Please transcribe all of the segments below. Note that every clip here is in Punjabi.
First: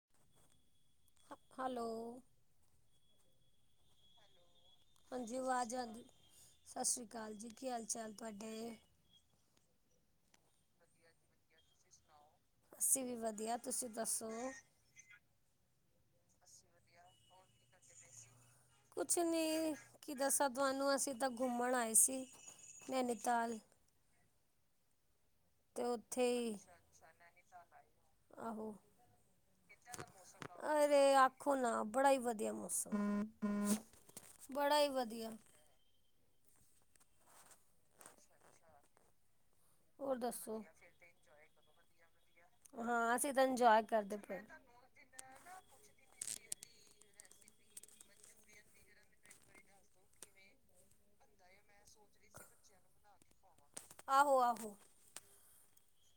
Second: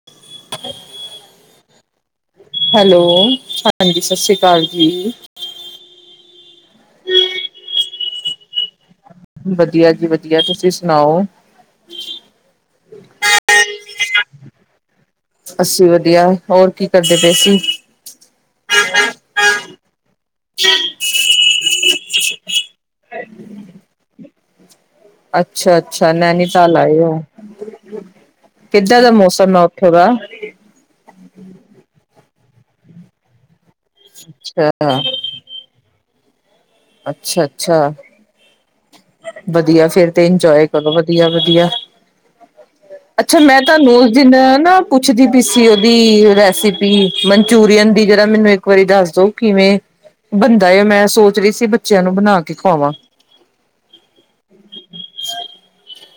[inaudible] ਹੈਲੋ ਹੈਲੋ ਹਾਂਜੀ ਸਤਿ ਸ਼੍ਰੀ ਘਰ ਜੀ ਹਾਂਜੀ ਆਵਾਜ਼ ਆਉਦੀ ਸਤਿ ਸ਼੍ਰੀ ਅਕਾਲ ਜੀ ਕੀ ਹਾਲ ਚਾਲ ਤੁਹਾਡੇ ਵਧੀਆ ਜੀ ਵਧੀਆ, ਤੁਸੀਂ ਸੁਣਾਓ ਅਸੀਂ ਵੀ ਵਧੀਆ, ਤੁਸੀਂ ਦੱਸੋ ਅਸੀਂ ਵਧੀਆ, ਹੋਰ ਕੀ ਕਰਦੇ ਪਏ ਸੀ ਕੁਛ ਨੀ, ਕੀ ਦੱਸਾਂ ਤੁਹਾਨੂੰ ਅਸੀਂ ਤਾਂ ਘੁੰਮਣ ਆਏ ਸੀ। ਨੈਨੀਤਾਲ ਅੱਛਾ ਤੇ ਅੱਛਾ, ਉੱਥੇ ਹੀ ਨੈਨੀਤਾਲ ਆਏ ਉਹ ਆਹੋ ਕਿੱਦਾਂ ਦਾ ਮੌਸਮ ਹੈ ਉੱਥੇ ਦਾ ਅਰੇ ਆਖੋ ਨਾ ਬੜਾ ਹੀ ਵਧੀਆ ਮੌਸਮ ਅੱਛਾ, ਬੜਾ ਹੀ ਵਧੀਆ ਅੱਛਾ-ਅੱਛਾ ਵਧੀਆ ਫਿਰ ਹੋਰ ਤੇ ਦੱਸੋ? ਇੰਜੋਏ ਕਰੋ ਵਧੀਆ-ਵਧੀਆ ਹਾਂ ਅਸੀਂ ਅੱਛਾ ਤਾਂ ਮੈਂ ਇੰਜੋਏ ਤੁਹਾਨੂੰ ਉਸ ਕਰਦੇ ਦਿਨ ਪਏ। ਨਾ ਪੁੱਛਦੀ ਪਈ ਸੀ ਉਹਦੀ ਰੈਸਿਪੀ ਮਨਚੂਰੀਅਨ ਦੀ ਜਿਹੜਾ ਮੈਨੂੰ ਇੱਕ ਵਾਰੀ ਦੱਸ ਦੋ ਕਿਵੇਂ ਬੰਦਾ ਮੈਂ ਸੋਚ ਰਹੀ ਸੀ ਬੱਚਿਆਂ ਨੂੰ ਬਣਾ ਕੇ ਖਵਾਵਾਂ ਆਹੋ-ਆਹੋ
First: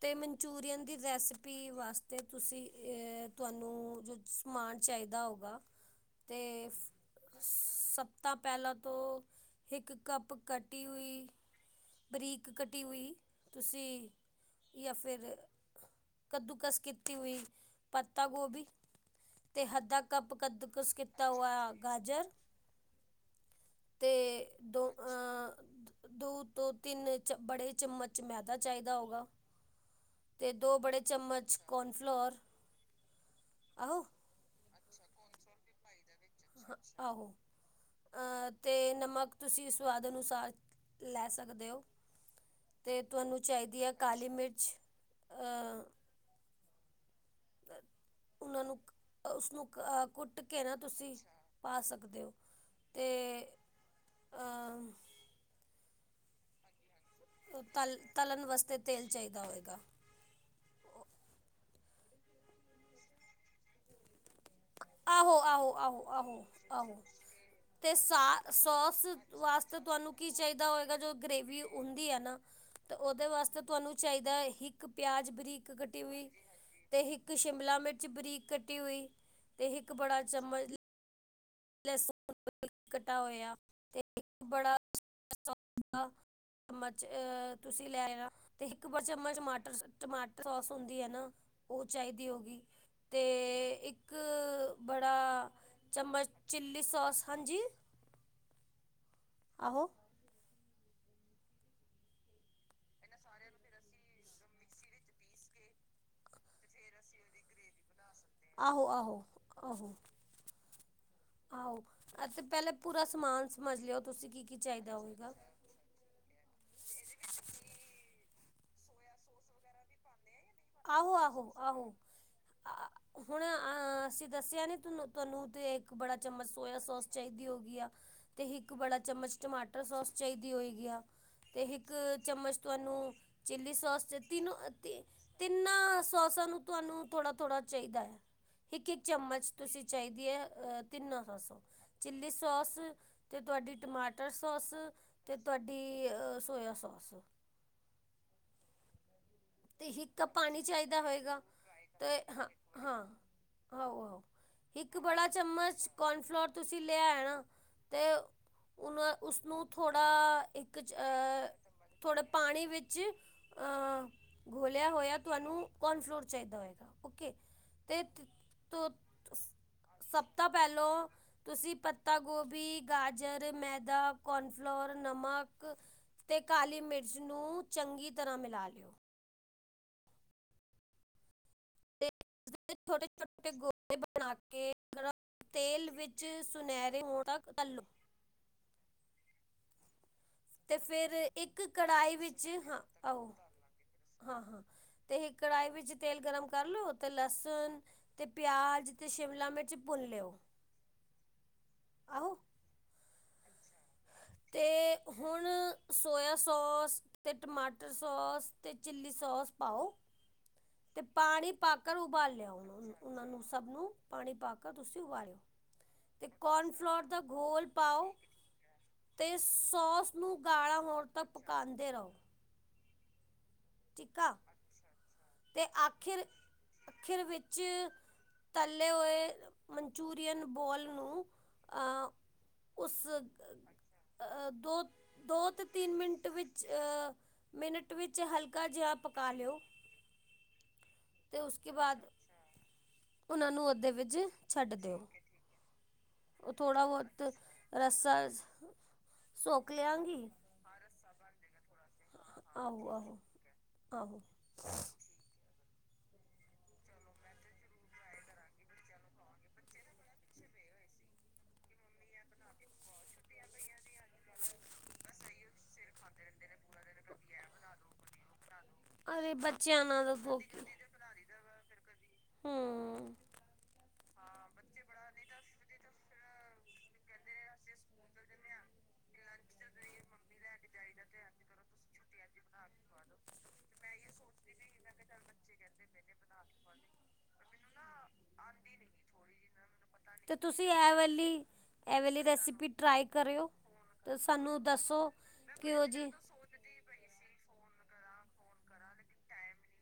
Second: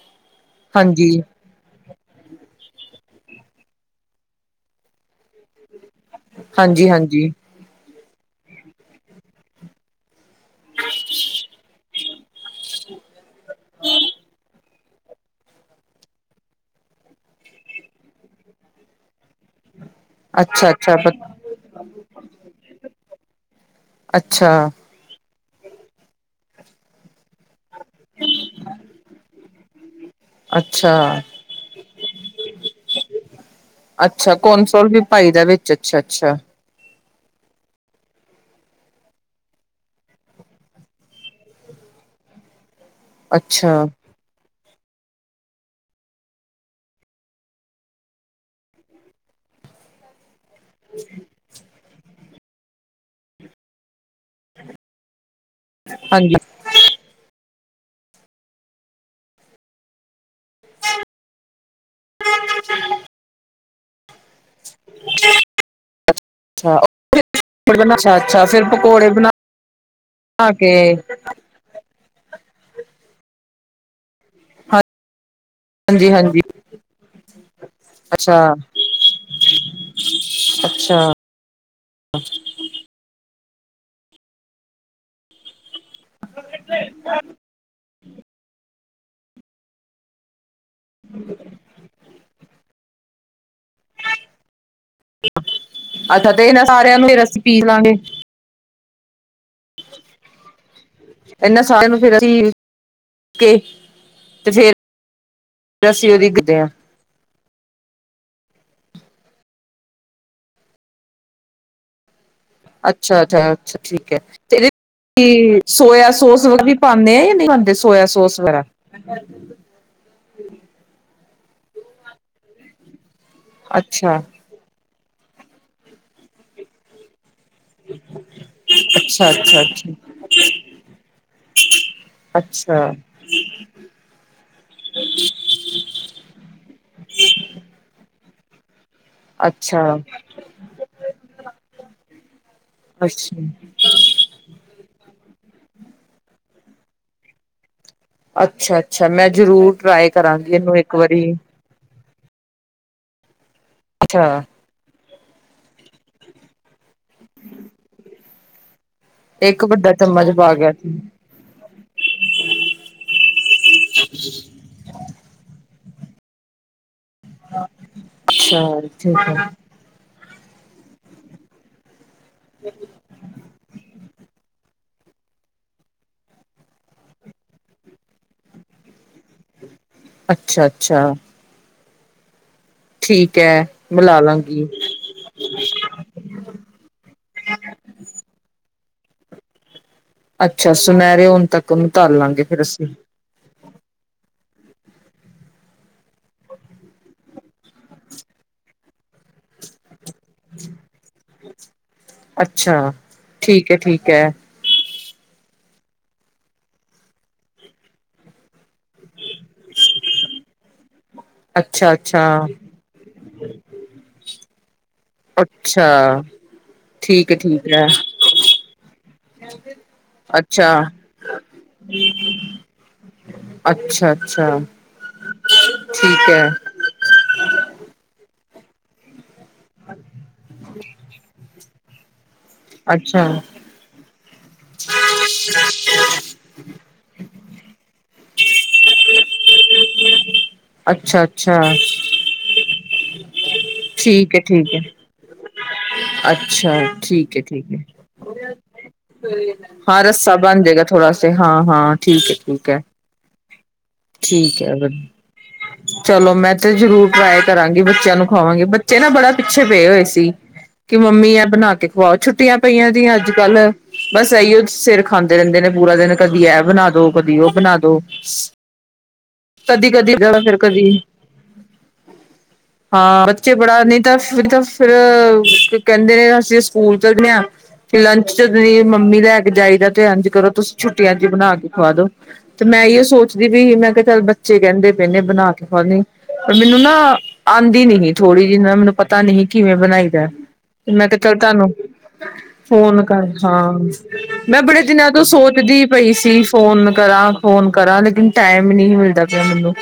ਤੇ ਮਨਚੂਰੀਅਨ ਦੀ ਹਾਂਜੀ, ਰੈਸਿਪ ਪੀ ਵਾਸਤੇ ਤੁਸੀਂ ਅ ਤੁਹਾਨੂੰ ਜੋ ਸਮਾਨ ਚਾਹੀਦਾ ਹੋਗਾ ਤੇ ਹਾਂਜੀ-ਹਾਂਜੀ, ਸਭ ਤੋਂ ਪਹਿਲਾਂ ਤੋਂ ਇੱਕ ਕੱਪ ਕਟੀ ਹੋਈ ਬਰੀਕ ਘਟੀ ਹੋਈ ਤੁਸੀਂ ਜਾਂ ਫਿਰ ਕੱਦੂਕਸ ਕੀਤੀ ਹੋਈ ਪੱਤਾ ਗੋਭੀ ਤੇ ਹੱਦਾਂ ਕੱਪ ਕਦਕਸ ਅੱਛਾ-ਅੱਛਾ ਕੀਤਾ ਹੋਇਆ ਗਾਜਰ ਤੇ ਅੱਛਾ, ਦੋ ਅਹ ਦੋ ਤਿੰਨ ਬੜੇ ਚਮਚ ਮੈਦਾ ਚਾਹੀਦਾ ਹੋਗਾ ਅਤੇ ਦੋ ਅੱਛਾ, ਬੜੇ ਚਮਚ ਕਨਫਲੋਰ ਆਹੋ ਅੱਛਾ ਕੌਨਸੋਰ ਵੀ ਭਾਈ ਦਾ ਵਿੱਚ ਅੱਛਾ-ਅੱਛਾ ਹ ਆਹੋ ਤੇ ਨਮਕ ਤੁਸੀਂ ਸਵਾਦ ਅਨੁਸਾਰ ਲੈ ਸਕਦੇ ਹੋ ਅਤੇ ਤੁਹਾਨੂੰ ਅੱਛਾ, ਚਾਹੀਦੀ ਹੈ ਕਾਲੀ ਮਿਰਚ ਉਹਨਾਂ ਨੂੰ ਉਸਨੂੰ ਅ ਕੁੱਟ ਘੇ ਨਾ ਤੁਸੀਂ ਪਾ ਸਕਦੇ ਹੋ ਅਤੇ ਹਾਂਜੀ ਤਲ ਤਲਣ ਵਾਸਤੇ ਤੇਲ ਚਾਹੀਦਾ ਹੋਏਗਾ [inaudible] ਅੱਛਾ, ਆਹੋ-ਆਹੋ-ਆਹੋ-ਆਹੋ-ਆਹੋ ਤੇ ਅੱਛਾ, ਸਾ ਅੱਛਾ ਫਿਰ ਸੋਸ ਪਕੌੜੇ ਬਣਾ ਵਾਸਤੇ ਤੁਹਾਨੂੰ ਕੀ ਚਾਹੀਦਾ ਕੇ ਹੋਵੇਗਾ ਜੋ ਗਰੇਵੀ ਹੁੰਦੀ ਆ ਨਾ ਤੇ ਉਹਦੇ ਵਾਸਤੇ ਤੁਹਾਨੂੰ ਚਾਹੀਦਾ ਇੱਕ ਪਿਆਜ਼ ਬਰੀਕ ਕੱਟੀ ਹਾਂਜੀ, ਹੋਈ ਹਾਂਜੀ ਤੇ ਇੱਕ ਸ਼ਿਮਲਾ ਮਿਰਚ ਅੱਛਾ, ਬਰੀਕ ਕੱਟੀ ਹੋਈ ਇੱਕ ਬੜਾ ਚਮਚ ਅੱਛਾ। ਲੈਸ ਕੱਟਾ ਹੋਇਆ ਤੇ ਇਕ ਬੜਾ [inaudible] ਚਮਚ ਅ--ਤੁਸੀਂ ਲੈ ਆ ਤੇ ਇੱਕ ਵੱਡਾ ਚਮਚ ਟਮਾਟਰ ਸੋਸ ਹੁੰਦੀ ਹੈ, ਨਾ ਉਹ ਚਾਹੀਦੀ ਹੋ ਗਈ। ਤੇ ਇੱਕ ਬੜਾ ਚਮਚ ਅੱਛਾ ਤੇ ਇਹਨਾਂ ਚਿੱਲੀ ਸਾਰਿਆਂ ਨੂੰ ਫਿਰ ਸੋਸ ਅਸੀਂ ਹਾਂਜੀ। ਪੀਸ ਲਾਂਗੇ ਆਹੋ ਇਹਨਾਂ ਸਾਰਿਆਂ ਨੂੰ ਫਿਰ--ਅਸੀਂ ਕੇ ਤੇ ਫੇਰ ਅਸੀਂ ਉਹਦੀਦੇ ਹਾਂ। ਆਹੋ, ਆਹੋ, ਆਹੋ। ਆਹੋ, ਅਸੀਂ ਪਹਿਲਾਂ ਪੂਰਾ ਅੱਛਾ, ਸਮਾਨ ਅੱਛਾ, ਅੱਛਾ ਸਮਝ ਲਿਓ। ਠੀਕ ਹੈ ਤੁਸੀਂ ਕੀ, ਤੇ ਕੀ ਇਹਦੇ ਚਾਹੀਦਾ ਹੋਵੇਗਾ। ਸੋਇਆ ਸੋਸ ਵੀ ਪਾਉਦੇ ਆ ਜਾਂ ਨਹੀਂ ਪਾਦੇ ਸੋਯ ਸੋਸ ਵਗੈਰਾ ਆਹੋ-ਆਹੋ-ਆਹੋ ਹੁਣ ਅ, ਅੱਛਾ ਅਸੀਂ ਦੱਸਿਆ ਨੀ ਤੁੂੰ ਤੁਹਾਨੂੰ ਤੇ ਇੱਕ ਬੜਾ ਚਮਚ ਸੋਇਆ ਸੋਸ ਚਾਹੀਦੀ ਹੋਗੀ ਤੇ ਇੱਕ ਬੜਾ ਅੱਛਾ, ਚਮਚ ਅੱਛਾ, ਟਮਾਟਰ ਸੋਸ ਅੱਛਾ, ਚਾਹੀਦੀ ਹੋਏ ਗਿਆ ਤੇ ਇੱਕ ਚਮਚ ਅੱਛਾ, ਤੁਹਾਨੂੰ ਚਿੱਲੀ ਸੌਸ ਦੇ ਤਿੰਨੋਂ ਅਤੇ ਤਿੰਨ ਸੋਸਾਂ ਨੂੰ ਤੁਹਾਨੂੰ ਥੋੜਾ-ਥੋੜਾ ਚਾਹੀਦਾ ਹੈ। ਇੱਕ-ਇੱਕ ਚਮਚ ਤੁਸੀਂ ਅੱਛਾ, ਚਾਹੀਦੀ ਹੈ ਤਿੰਨੋ ਸੌ- ਸੌ ਚਿੱਲੀ ਸੌਸ ਤੇ ਅੱਛਾ ਤੁਹਾਡੀ ਟਮਾਟਰ ਸੋਸ ਤੇ ਤੁਹਾਡੀ ਸੋਇਆ ਸੋਸ। ਅੱਛਾ, ਅੱਛਾ। ਮੈਂ ਜ਼ਰੂਰ ਤੇ ਟਰਾਈ ਹਿੱਕਾ ਕਰਾਂਗੀ ਪਾਣੀ ਇਹਨੂੰ ਇੱਕ ਚਾਹੀਦਾ ਵਾਰੀ। ਹੋਏਗਾ ਤੇ ਹਾਂ, ਹਾਂ, ਆਹੋ ਹ ਅੱਛਾ ਇੱਕ ਬੜਾ ਚਮਚ ਕੋਨਫਲੋਰ ਤੁਸੀਂ ਲੈ ਆਣਾ ਅਤੇ ਉਹਨ ਇੱਕ ਉਸਨੂੰ ਵੱਡਾ ਚਮਚ ਥੋੜ੍ਹਾ ਪਾ ਗਿਆ ਇੱਕ ਸੀ। ਥੋੜ੍ਹੇ ਪਾਣੀ ਵਿੱਚ ਅ ਘੋਲ੍ਹਿਆ ਹੋਇਆ ਤੁਹਾਨੂੰ ਕੌਨ ਫਲੋਰ ਚਾਹੀਦਾ ਹੋਏਗਾ ਓਕੇ ਅਤੇ ਤ ਅੱਛਾ ਠੀਕ ਹੈ ਸਭ ਤੋਂ ਪਹਿਲੋਂ ਤੁਸੀਂ ਪੱਤਾ ਗੋਭੀ, ਗਾਜਰ, ਮੈਦਾ ਕੋਨਫਲੋਰ ਨਮਕ ਅਤੇ ਕਾਲੀ ਮਿਰਚ ਨੂੰ ਚੰਗੀ ਤਰ੍ਹਾਂ ਮਿਲਾ ਲਿਓ। ਅੱਛਾ, ਅੱਛਾ। ਥੋੜੇ-ਥੋੜੇ ਠੀਕ ਛੋਟੇ ਹੈ ਗੋਲੇ ਮਿਲਾ ਬਣਾ ਲਾਂਗੀ ਕੇ। ਤੇਲ‌ ਵਿੱਚ ਸੁਨਹਿਰੇ ਹੋ ਤ ਤਲੋ ਅੱਛਾ ਤੇ ਫਿਰ ਸੁਨਹਿਰੇ ਹੁਣ ਇੱਕ ਤੱਕ ਉਹਨੂੰ ਕੜਾਹੀ ਤਲ ਲਾਂਗੇ ਵਿੱਚ ਫਿਰ ਹ ਅਸੀਂ ਆਓ। ਹਾਂ, ਹਾਂ ਅਤੇ ਇਹ ਕੜਾਹੀ ਵਿੱਚ ਤੇਲ ਗਰਮ ਕਰ ਲਉ ਅਤੇ ਲਸਣ ਤੇ ਪਿਆਜ ਤੇ ਸ਼ਿਮਲਾ- ਮਿਰਚ ਭੁੰਨ ਲਿਓ। ਆਹੋ ਅੱਛਾ। ਠੀਕ ਹੈ, ਠੀਕ ਹੈ। ਤੇ ਹੁਣ ਸੋਇਆ ਸੋਸ ਅਤੇ ਟਮਾਟਰ ਸੌਸ ਅਤੇ ਚਿੱਲੀ ਸੌਸ ਪਾਓ। ਤੇ ਪਾਣੀ, ਅੱਛਾ ਪਾਕਰ ਅੱਛਾ ਉਬਾਲਿਓ। ਹੁਣ ਉਹਨਾਂ ਨੂੰ ਸਭ ਨੂੰ ਪਾਣੀ ਪਾ ਕੇ, ਤੁਸੀਂ ਉਬਾਲਿਓ। ਅੱਛਾ ਤੇ ਕੋਨਫਲੋਰ ਦਾ ਠੀਕ ਹੈ ਘੋਲ ਠੀਕ ਹੈ ਪਾਓ। ਤੇ ਸੌਸ ਨੂੰ, ਅੱਛਾ ਗਾੜਾ ਹੋਣ ਤਕ ਪਕਾਉਂਦੇ ਰਹੋ। ਠੀਕ ਆ ਅੱਛਾ-ਅੱਛਾ। ਤੇ ਆਖਿਰ, ਅਖਿਰ ਵਿੱਚ ਤੱਲੇ ਹੋਏ। ਮਨਚੂਰੀਅਨ ਬੋਲ ਨੂੰ। ਅ ਉਸ ਅੱਛਾ ਅ ਦੋ, ਦੋ, ਤੇ ਤਿੰਨ ਮਿੰਟ ਵਿੱਚ ਮਿੰਟ ਵਿੱਚ ਹਲਕਾ ਜਿਹਾ ਪਕਾ ਲਿਓ। ਅੱਛਾ, ਤੇ ਅੱਛਾ। ਉਸਕੇ ਬਾਅਦ ਉਹਨਾਂ ਨੂੰ ਅੱਧੇ ਵਿੱਚ ਛੱਡ ਦਿਓ। ਹ ਉਹ ਅੱਛਾ ਥੋੜ੍ਹਾ ਬਹੁਤ ਠੀਕ ਐ-ਠੀਕ ਰੱਸਾ ਐ ਸੋਕ ਹਾਂ ਲਿਆਂਗੀ ਰੱਸਾ ਬਣ ਜੇਗਾ। ਥੋੜਾ ਸੇ ਹਾਂ-ਹਾਂ, ਠੀਕ ਐ-ਠੀਕ ਐ। ਆਹੋ ਆਹੋ ਆਹੋ ਠੀਕ ਐ ਗੱਲ। ਚਲੋ ਮੈਂ ਤੇ ਜ਼ਰੂਰ ਟਰਾਏ ਕਰਾਂਗੀ, ਬੱਚਿਆਂ ਨੂੰ ਖਵਾਵਾਗੀ, ਬੱਚੇ ਨਾ ਬੜਾ ਪਿੱਛੇ ਪਏ ਹੋਏ ਸੀ। ਕਿ ਮੰਮੀ ਏ ਬਣਾ ਕੇ ਖਵਾਓ ਛੁੱਟੀਆਂ ਪਈਆਂ ਜੀ ਅੱਜ-ਕੱਲ। ਬਸ ਇਹੀਓ ਸਿਰ ਖਾਂਦੇ ਰਹਿੰਦੇ ਨੇ ਪੂਰਾ ਦਿਨ ਕਦੀ ਏਹ ਬਣਾ ਦੋ, ਕਦੀ ਓ ਬਣਾ ਦੋ। ਅਰੇ ਬੱਚਿਆਂ ਕਦੀ-ਕਦੀ ਨਾਲ ਜਾਣਾ ਫਿਰ ਕਦੀ। ਹੂੰ ਹਾਂ, ਬੱਚੇ ਬੜਾ ਨਈਂ ਤਾਂ-ਨਈਂ ਤਾਂ, ਫੇਰ ਕਹਿੰਦੇ ਨੇ ਨਾ ਅਸੀਂ ਸਕੂਲ ਚਲੇ ਆ। ਫੇਰ ਲੰਚ ਚ ਜਾਈਏ, ਮੰਮੀ ਲੈ ਕੇ ਜਾਈਦਾ, ਤੇ ਇੰਝ ਕਰੋ, ਤੁਸੀਂ ਛੁੱਟੀਆਂ ਚ, ਬਣਾ ਕੇ ਖਵਾ ਦੋ। ਤੇ ਮੈਂ ਇਹ ਸੋਚਦੀ ਵੀ, ਮੈਂ ਕਿਹਾ ਚੱਲ, ਬੱਚੇ ਕਹਿੰਦੇ ਪਏ ਨੇ, ਬਣਾ ਕੇ ਖਵਾਦੇ, ਪਰ ਮੈਨੂੰ ਨਾ ਆਂਦੀ ਨੀ ਗੀ। ਥੋੜੀ ਜੀ ਨਾ ਮੈਨੂੰ ਪਤਾ ਨਹੀਂ ਕਿਵੇਂ ਬਣਾਈਦਾ। ਤੁਸੀਂ ਇਹ ਮੈਂ ਕਿਹਾ ਵਾਲੀ ਚਲ ਤੁਹਾਨੂੰ। ਇਹ ਵਾਲੀ ਰੈਸਿਪੀ ਫੋਨ ਟਰਾਈ ਕਰ ਕਰਿਓ ਹਾਂ, ਤੇ ਮੈਂ ਸਾਨੂੰ ਬੜੇ ਦੱਸੋ ਦਿਨਾਂ ਤੋਂ ਮੈਂ ਸੋਚਦੀ ਪਈ ਸੀ। ਫੋਨ ਕਰਾਂ, ਫੋਨ ਕਰਾਂ, ਲੇਕਿਨ ਟਾਈਮ ਨਹੀਂ ਮਿਲਦਾ ਪਿਆ ਮੈਨੂੰ।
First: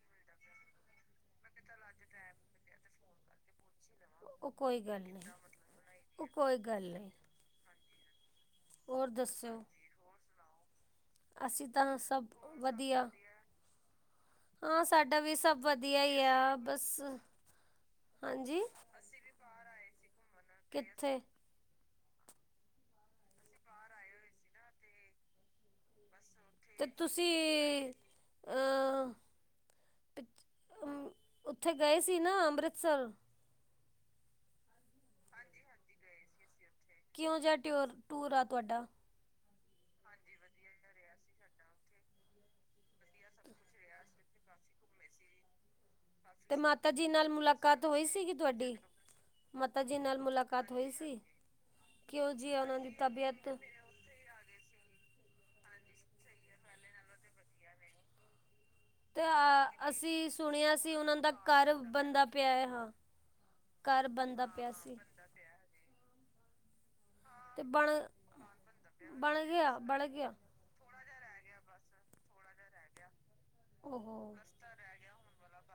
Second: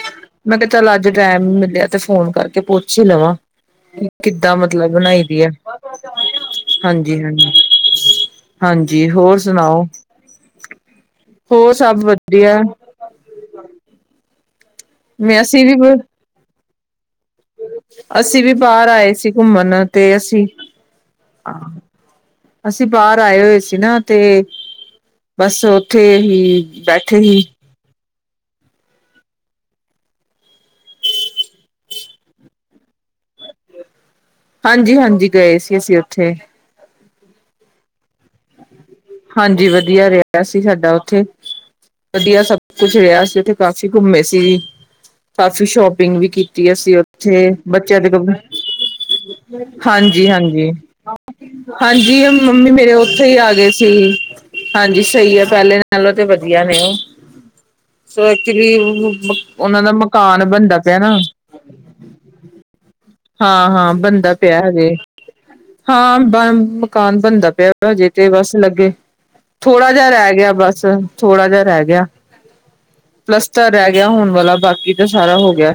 ਮੈਂ ਕਿਹਾ ਚੱਲ, ਅੱਜ ਟਾਈਮ ਮਿਲਿਆ ਤੇ, ਫੋਨ ਕਰਕੇ ਪੁੱਛ ਹੀ ਲਵਾਂ। ਉਹ ਕਿੱਦਾਂ ਕੋਈ ਮਤਲਬ, ਗੱਲ ਨਹੀਂ ਬਣਾਈ ਦੀ ਆ। ਉਹ ਕੋਈ ਗੱਲ ਨਹੀਂ ਹਾਂਜੀ, ਹਾਂਜੀ। ਹਾਂਜੀ। ਹੋਰ ਸੁਣਾਓ? ਅਸੀਂ ਹੋਰ ਤਾਂ, ਸਭ ਤੋ ਵਧੀਆ ਵਧੀਆ। ਹਾਂ, ਸਾਡਾ ਵੀ ਮੈਂ ਸਭ, ਅਸੀਂ ਵੀ ਵਧੀਆ ਹੀ ਆ। ਬਸ ਅਸੀਂ ਵੀ, ਹਾਂਜੀ ਬਾਹਰ ਆਏ ਸੀ। ਘੁੰਮਣ, ਤੇ ਅਸੀਂ। ਕਿੱਥੇ ਅ, ਅਸੀਂ ਬਾਹਰ, ਆਏ ਹੋਏ ਸੀ। ਨਾ ਤੇ। ਬਸ, ਉੱਥੇ ਹੀ। ਤੇ, ਬੈਠੇ ਤੁਸੀਂ ਹੀ ਅਹ, ਅ ਉੱਥੇ ਗਏ ਸੀ, ਨਾ ਅੰਮ੍ਰਿਤਸਰ। ਹਾਂਜੀ-ਹਾਂਜੀ, ਗਏ ਸੀ, ਅਸੀਂ ਉੱਥੇ। ਕਿਹੋ ਜਿਹਾ, ਟਿਓਰ, ਟੂਰ ਆ ਤੁਹਾਡਾ? ਹਾਂਜੀ, ਵਧੀਆ ਰਿਹਾ ਸੀ। ਸਾਡਾ ਉੱਥੇ, ਵਧੀਆ ਸਭ। ਕੁਝ ਰਿਆਸ ਜਿੱਥੇ, ਕਾਫ਼ੀ ਘੁੰਮੇ ਸੀ। ਕਾਫੀ ਸ਼ੋਪਿੰਗ ਵੀ, ਤੇ ਕੀਤੀ ਮਾਤਾ ਅਸੀਂ ਜੀ ਨਾਲ ਉੱਥੇ, ਮੁਲਾਕਾਤ ਬੱਚਿਆਂ ਹੋਈ ਦੇ ਸੀਗੀ ਤੁਹਾਡੀ ਮਾਤਾ ਜੀ ਨਾਲ ਮੁਲਾਕਾਤ ਹਾਂਜੀ-ਹਾਂਜੀ, ਹੋਈ ਸੀ ਹਾਂਜੀ ਕਿਉਂ ਜੀ ਮੰਮੀ ਉਹਨਾਂ ਦੀ ਮੇਰੇ ਉੱਥੇ ਈ, ਤਬੀਅਤ ਆ ਗਏ ਸੀ ਜੀ, ਹਾਂਜੀ, ਸਹੀ ਆ। ਪਹਿਲੇ ਨਾਲੋਂ ਤੇ, ਵਧੀਆ ਨੇ ਓ। ਸੋ ਐਕਚੁਲੀ ਤੇ ਮ, ਉਹਨਾ ਦਾ ਅਸੀਂ ਮਕਾਨ, ਸੁਣਿਆ ਬਣਦਾ ਸੀ ਪਿਆ ਉਹਨਾਂ ਨਾ। ਦਾ ਘਰ ਬਣਦਾ, ਪਿਆ ਏ ਹਾਂ। ਹਾਂ-ਹਾਂ, ਘਰ ਬੰਦਾ ਬਣਦਾ ਪਿਆ ਹਜੇ, ਸੀ ਹਾਂ ਬਣ ਮਕਾਨ ਬਣਦਾ ਤੇ ਪਿਆ ਬਣ ਵਾ। ਹਜੇ ਤੇ ਬਸ ਲੱਗੇ। ਬਣ ਗਿਆ ਥੋੜਾ ਬਣ ਜਿਹਾ ਰਹਿ ਗਿਆ, ਬਸ ਥੋੜਾ ਜਿਹਾ ਰਹਿ ਗਿਆ। ਪਲੱਸਤਰ ਰਹਿ ਉਹ ਗਿਆ। ਹੋਣ ਬਸ ਵਾਲਾ, ਬਾਕੀ ਤਾਂ ਸਾਰਾ ਹੋ ਗਿਆ।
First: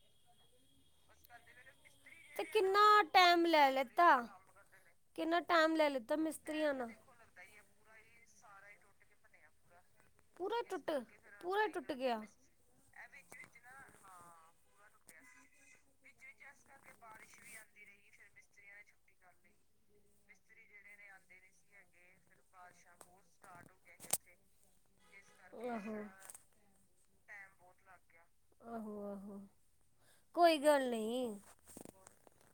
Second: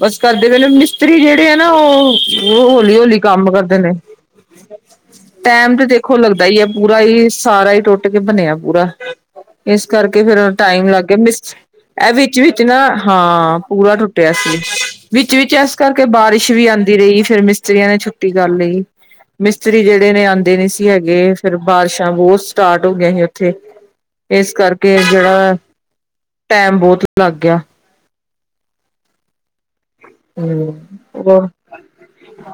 ਬਸ ਕਰਦੇ, ਪਏ ਨੇ ਮਿਸ ਤਰੀ ਜਿਹੜੇ ਆ ਨਾ ਉਹ, ਤੇ ਕਿੰਨਾ ਹੌਲੀ-ਹੌਲੀ ਟਾਈਮ ਕੰਮ ਲੈ ਕਰਦੇ ਨੇ। ਲਿੱਤਾ ਕਿੰਨਾ ਟਾਈਮ ਟੈਮ ਤੇ ਲੈ ਲਿੱਤਾ ਦੇਖੋ ਲੱਗਦਾ ਈ ਐ। ਮਿਸਤਰੀਆਂ ਨਾਲ ਪੂਰਾ ਈ, ਸਾਰਾ ਈ ਟੁੱਟ, ਕੇ ਬਣਿਆ ਪੂਰਾ। ਇਸ ਕਰਕੇ ਫੇਰ, ਪੂਰਾ ਟਾਈਮ ਟੁੱਟ ਲੱਗ ਗਿਆ। ਮਿਸਤਰੀ, ਪੂਰਾ ਟੁੱਟ ਇਹ ਗਿਆ ਵਿੱਚ ਵੀ ਨਾ ਹਾਂ, ਪੂਰਾ ਟੁੱਟਿਆ ਸੀ, ਵਿੱਚ-ਵਿਚ ਐ ਇਸ ਕਰਕੇ ਬਾਰਿਸ਼ ਵੀ ਆਉਂਦੀ ਰਹੀ ਫੇਰ ਮਿਸਤਰੀਆਂ ਨੇ ਛੁੱਟੀ ਕਰ ਲਈ। ਮਿਸਤਰੀ ਜਿਹੜੇ ਨੇ ਆਉਂਦੇ ਨੀ ਸੀ ਹੈਗੇ ਫੇਰ ਬਾਰਿਸ਼ਾਂ ਬਹੁਤ ਸਟਾਰਟ ਹੋ ਗਈਆਂ ਸੀ ਉੱਥੇ। ਇਸ ਕਰਕੇ ਜਿਹੜਾ, ਟੈਮ ਬਹੁਤ ਲੱਗ ਗਿਆ। ਆਹੋ-ਆਹੋ। ਹੂੰ, ਹੋਰ?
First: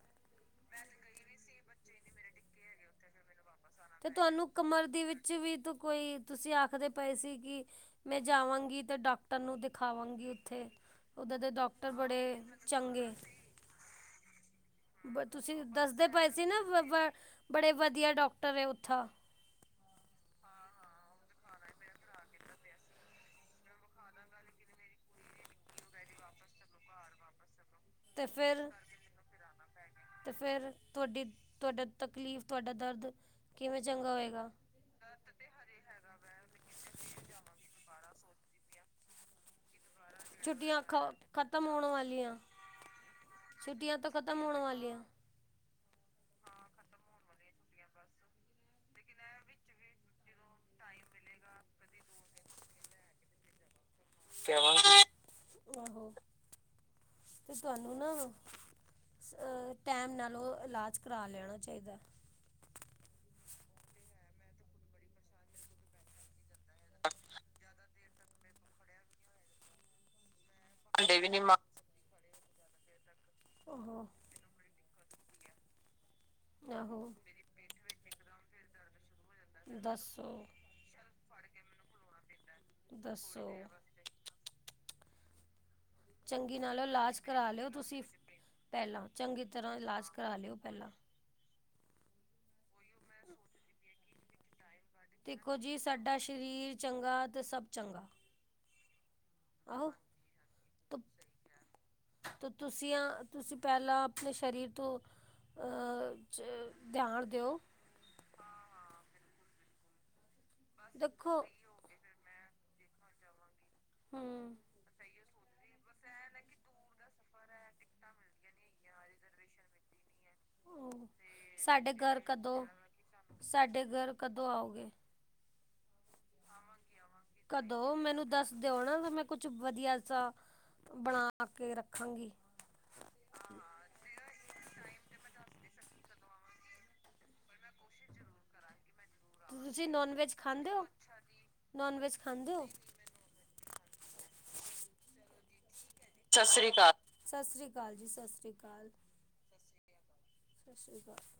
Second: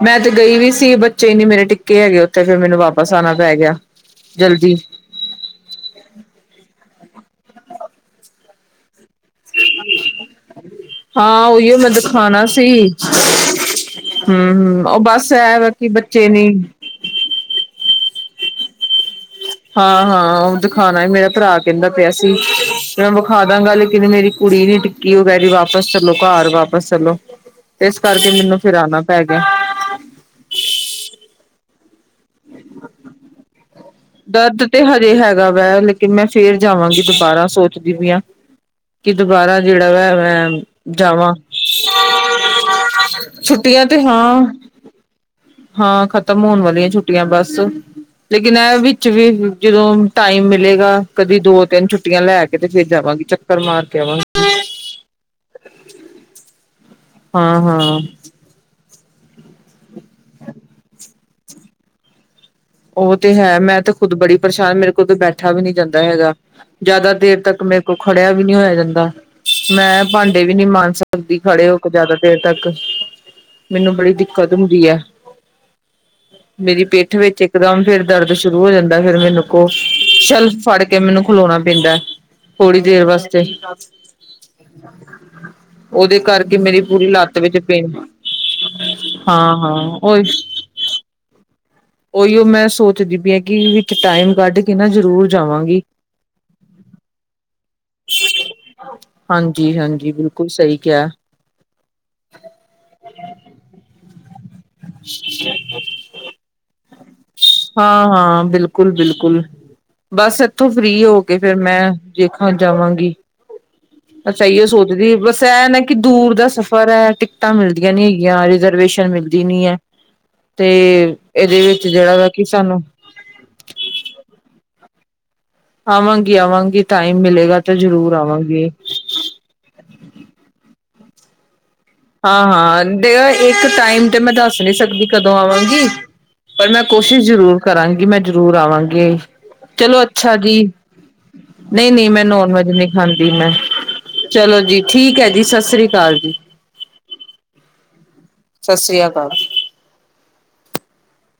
ਮੈਂ ਤੇ, ਗਈ ਵੀ ਸੀ। ਬੱਚੇ ਨੀ, ਮੇਰੇ ਟਿੱਕੇ, ਹੈਗੇ ਉੱਥੇ। ਫੇਰ ਮੈਨੂੰ ਵਾਪ ਬਸ ਆਉਣਾ, ਪੈ ਗਿਆ, ਜਲਦੀ। ਵਿ ਚ ਤੂੰ, ਕੋਈ ਤੁਸੀਂ ਆਖਦੇ, ਪਏ ਸੀ ਕਿ, ਮੈਂ ਜਾਵਾਂਗੀ ਤਾਂ ਡਾਕਟਰ। ਤ ਨੂੰ ਦਿਖਾਵਾਂਗੀ ਉੱਥੇ, ਉੱਧਰ ਹਾਂ ਦੇ ਉਹੀਓ ਮੈਂ ਡਾਕਟਰ ਬੜੇ ਦਿਖਾਣਾ ਸੀ ਚੰਗੇ। ਹੂੰ-ਹੂੰ ਉਹ ਬਸ ਤੁਸੀਂ ਐ ਵਾ ਕਿ ਦੱਸਦੇ, ਪਏ ਬੱਚੇ ਸੀ ਨੀ ਨਾ। ਬੜੇ ਵਧੀਆ, ਡਾਕਟਰ ਹੈ ਉੱਥੋਂ। ਹਾਂ- ਹਾਂ, ਉਹ ਦਿਖਾਉਣਾ। ਮੇਰਾ ਭਰਾ, ਕਹਿੰਦਾ ਪਿਆ ਸੀ। ਮੈਂ ਵਿਖਾ ਦਾ। ਜਿਵੇ ਮੇਰੀ ਕੁੜੀ ਨੀ। ਕਿ ਉਹ, ਕਹਿ ਰਹੀ ਹੈ। ਵਾਪਸ ਚਲੋ, ਘਰ ਵਾਪਸ ਚਲੋ, ਇਸ ਤੇ ਕਰਕੇ ਫਿਰ ਮੈਨੂੰ, ਫੇਰ ਆਣਾ ਪੈ ਗਿਆ। ਫਿਰ ਆਣਾ ਤੇ ਫੇਰ ਤੁਹਾਡੀ ਤੁਹਾਡਾ ਤਕਲੀਫ਼ ਤੁਹਾਡਾ ਦਰਦ ਕਿਵੇਂ ਚੰਗਾ ਹੋਇਆ। ਦਰਦ ਤੇ ਹਜੇ ਹੈਗਾ ਵਾ ਲੇਕਿਨ ਮੈਂ ਫੇਰ ਜਾਵਾਂਗੀ ਦੁਬਾਰਾ ਸੋਚਦੀ ਪਈਆ। ਕਿ ਦੁਬਾਰਾ ਜਿਹੜਾ ਵਾ ਮੈਂ ਛੁੱਟੀਆਂ ਖ ਜਾਵਾਂ। ਖ਼ਤਮ ਹੋਣ ਵਾਲੀਆਂ ਛੁੱਟੀਆਂ ਤੇ ਤਾਂ ਹਾਂ। ਖ਼ਤਮ ਹੋਣ ਵਾਲੀਆਂ ਹਾਂ ਖਤਮ ਹੋਣ ਵਾਲੀਆਂ ਛੁੱਟੀਆਂ ਬਸ। ਲੇਕਿਨ ਇਹ ਵਿੱਚ ਵੀ ਜਦੋਂ ਟਾਈਮ ਮਿਲੇਗਾ ਕਦੀ ਦੋ ਤਿੰਨ ਛੁੱਟੀਆਂ ਲੈ ਕੇ। ਕਿਤੇ ਫੇਰ ਜਾਵਾਂਗੀ ਚੱਕਰ ਮਾਰ ਕੇ ਆਵਾਂ। ਆਹੋ ਤੇ ਤੁਹਾਨੂੰ ਹਾਂ-ਹਾਂ ਨਾ ਅ, ਟਾਈਮ ਨਾਲ ਉਹ ਇਲਾਜ ਕਰਾ ਲੈਣਾ ਚਾਹੀਦਾ। ਉਹ ਤੇ ਹੈ ਮੈਂ ਤੇ ਖੁਦ ਬੜੀ ਪਰੇਸ਼ਾਨ ਮੇਰੇ ਕੋਲ ਤਾਂ ਬੈਠਾ ਵੀ ਨਹੀਂ ਜਾਂਦਾ ਹੈਗਾ, ਜ਼ਿਆਦਾ ਦੇਰ ਤੱਕ ਮੈਂ ਕੋ ਖੜਿਆ ਵੀ ਨੀ ਹੋਇਆ ਜਾਂਦਾ, ਮੈਂ ਭਾਂਡੇ ਵੀ ਨੀ ਮਾਂਜ ਭਾਂਡੇ ਵੀ ਸਕਦੀ ਨੀ ਮਾਂ ਖੜੇ ਹੋ ਜ਼ਿਆਦਾ ਦੇਰ ਤੱਕ। ਮੈਨੂੰ ਆਹੋ, ਬੜੀ ਦਿੱਕਤ ਹੁੰਦੀ ਐ, ਮੇਰੀ ਆਹੋ। ਪਿੱਠ ਵਿੱਚ ਇੱਕ ਇਕਦਮ ਫੇਰ ਦਰਦ ਸ਼ੁਰੂ ਹੋ ਜਾਂਦਾ ਫੇਰ ਮੈਨੂੰ ਕੋ, ਦੱਸੋ, ਸ਼ੈਲਫ ਫੜ ਕੇ ਮੈਨੂੰ ਖਲੋਣਾ ਪੈਂਦਾ। ਥੋੜ੍ਹੀ ਦੇਰ ਵਾਸਤੇ। ਦੱਸੋ। ਉਹਦੇ ਕਰਕੇ ਚੰਗੀ ਨਾਲ ਮੇਰੀ ਉਹ ਪੂਰੀ ਇਲਾਜ ਲੱਤ ਕਰਾ ਵਿੱਚ ਲਿਓ ਪੇਨ ਤੁਸੀਂ। ਪਹਿਲਾਂ ਚੰਗੀ ਹਾਂ ਤਰ੍ਹਾਂ ਹਾਂ ਇਲਾਜ ਉਹੀ ਕਰਾ ਲਿਓ ਪਹਿਲਾਂ। ਉਹੀਓ ਮੈਂ ਸੋਚਦੀ ਪਈ ਹੈ। ਕਿ ਵਿੱਚ ਟਾਈਮ ਕੱਢ ਕੇ ਨਾ। ਜ਼ਰੂਰ ਦੇਖੋ ਜੀ ਜਾਵਾਂਗੀ। ਸਾਡਾ ਸਰੀਰ ਚੰਗਾ ਅਤੇ ਸਭ ਚੰਗਾ। ਹਾਂਜੀ ਆਹੋ। ਹਾਂਜੀ ਬਿਲਕੁਲ ਸਹੀ ਕਿਹਾ। ਤੇ ਤੁਸੀਂਆ ਤੁਸੀਂ ਪਹਿਲਾਂ। ਆਪਣੇ ਸਰੀਰ ਤੋਂ ਧਿਆਨ ਦਿਓ। ਹਾਂ ਹਾਂ ਬਿਲਕੁਲ ਬਿਲਕੁਲ ਬਸ ਇੱਥੋਂ ਫ੍ਰਰੀ ਹੋ ਕੇ ਦੇਖੋ ਫੇਰ ਮੈਂ। ਵੇਖਾਂ ਜਾਵਾਂਗੀ। ਬਸ ਹੂੰ। ਇਹ ਹੀ ਸੋਚਦੀ ਬਸ ਇਹ ਨਾ ਕਿ ਦੂਰ ਦਾ ਸਫ਼ਰ ਹੈ। ਟਿਕਟਾਂ ਮਿਲਦੀਆਂ ਨੀ ਹੈਗੀਆਂ ਰਿਜਰਵੇਸ਼ਨ। ਦੀ ਨਹੀਂ ਹੈ। ਤੇ ਇਹਦੇ ਵਿੱਚ ਸਾਡੇ ਜਿਹੜਾ ਘਰ ਵਾ ਕਿ ਕਦੋਂ ਸਾਨੂੰ। ਸਾਡੇ ਘਰ ਕਦੋਂ ਆਉਗੇ? ਆਵਾਂਗੀ ਆਵਾਂਗੀ ਟਾਈਮ ਮਿਲੇਗਾ ਤੇ ਕਦੋਂ ਜਰੂਰ ਮੈਨੂੰ ਦੱਸ ਆਵਾਂਗੀ। ਦਿਓ ਨਾ ਤਾਂ ਮੈਂ ਕੁਛ ਵਧੀਆ ਜਿਹਾ ਬਣਾ। ਬਣਾ ਕੇ ਰੱਖਾਂਗੇ। ਹਾਂ ਹਾਂ। ਤੇ ਇਹ ਇੱਕ ਟਾਈਮ ਤੇ ਮੈਂ ਦੱਸ ਨੀ ਸਕਦੀ ਕਦੋਂ ਆਵਾਂਗੀ ਪਰ ਮੈਂ ਕੋਸ਼ਿਸ਼ ਜ਼ਰੂਰ। ਕਰਾਂਗੀ ਮੈਂ ਜਰੂਰ ਆਵਾਂਗੀ ਤੁਸੀਂ ਚਲੋ ਨੋਨ ਵੈਜ ਅੱਛਾ ਜੀ। ਖਾਂਦੇ ਹੋ ਨਹੀਂ ਨੋਨ ਨਹੀਂ ਵੈਜ ਮੈਂ ਨੋਨ ਖਾਂਦੇ ਹੋ ਵੈਜ ਨਹੀਂ ਖਾਂਦੀ ਮੈਂ ਚਲੋ ਜੀ ਠੀਕ ਹੈ ਜੀ। ਸਤਿ ਸ੍ਰੀ ਅਕਾਲ ਜੀ। ਸਤਿ ਸ੍ਰੀ ਅਕਾਲ ਸਤਿ ਸ੍ਰੀ ਅਕਾਲ ਜੀ ਸਤਿ। ਸਤਿ ਸ੍ਰੀ ਅਕਾਲ। ਸਤਿ ਸ੍ਰੀ ਆਕਾਲ।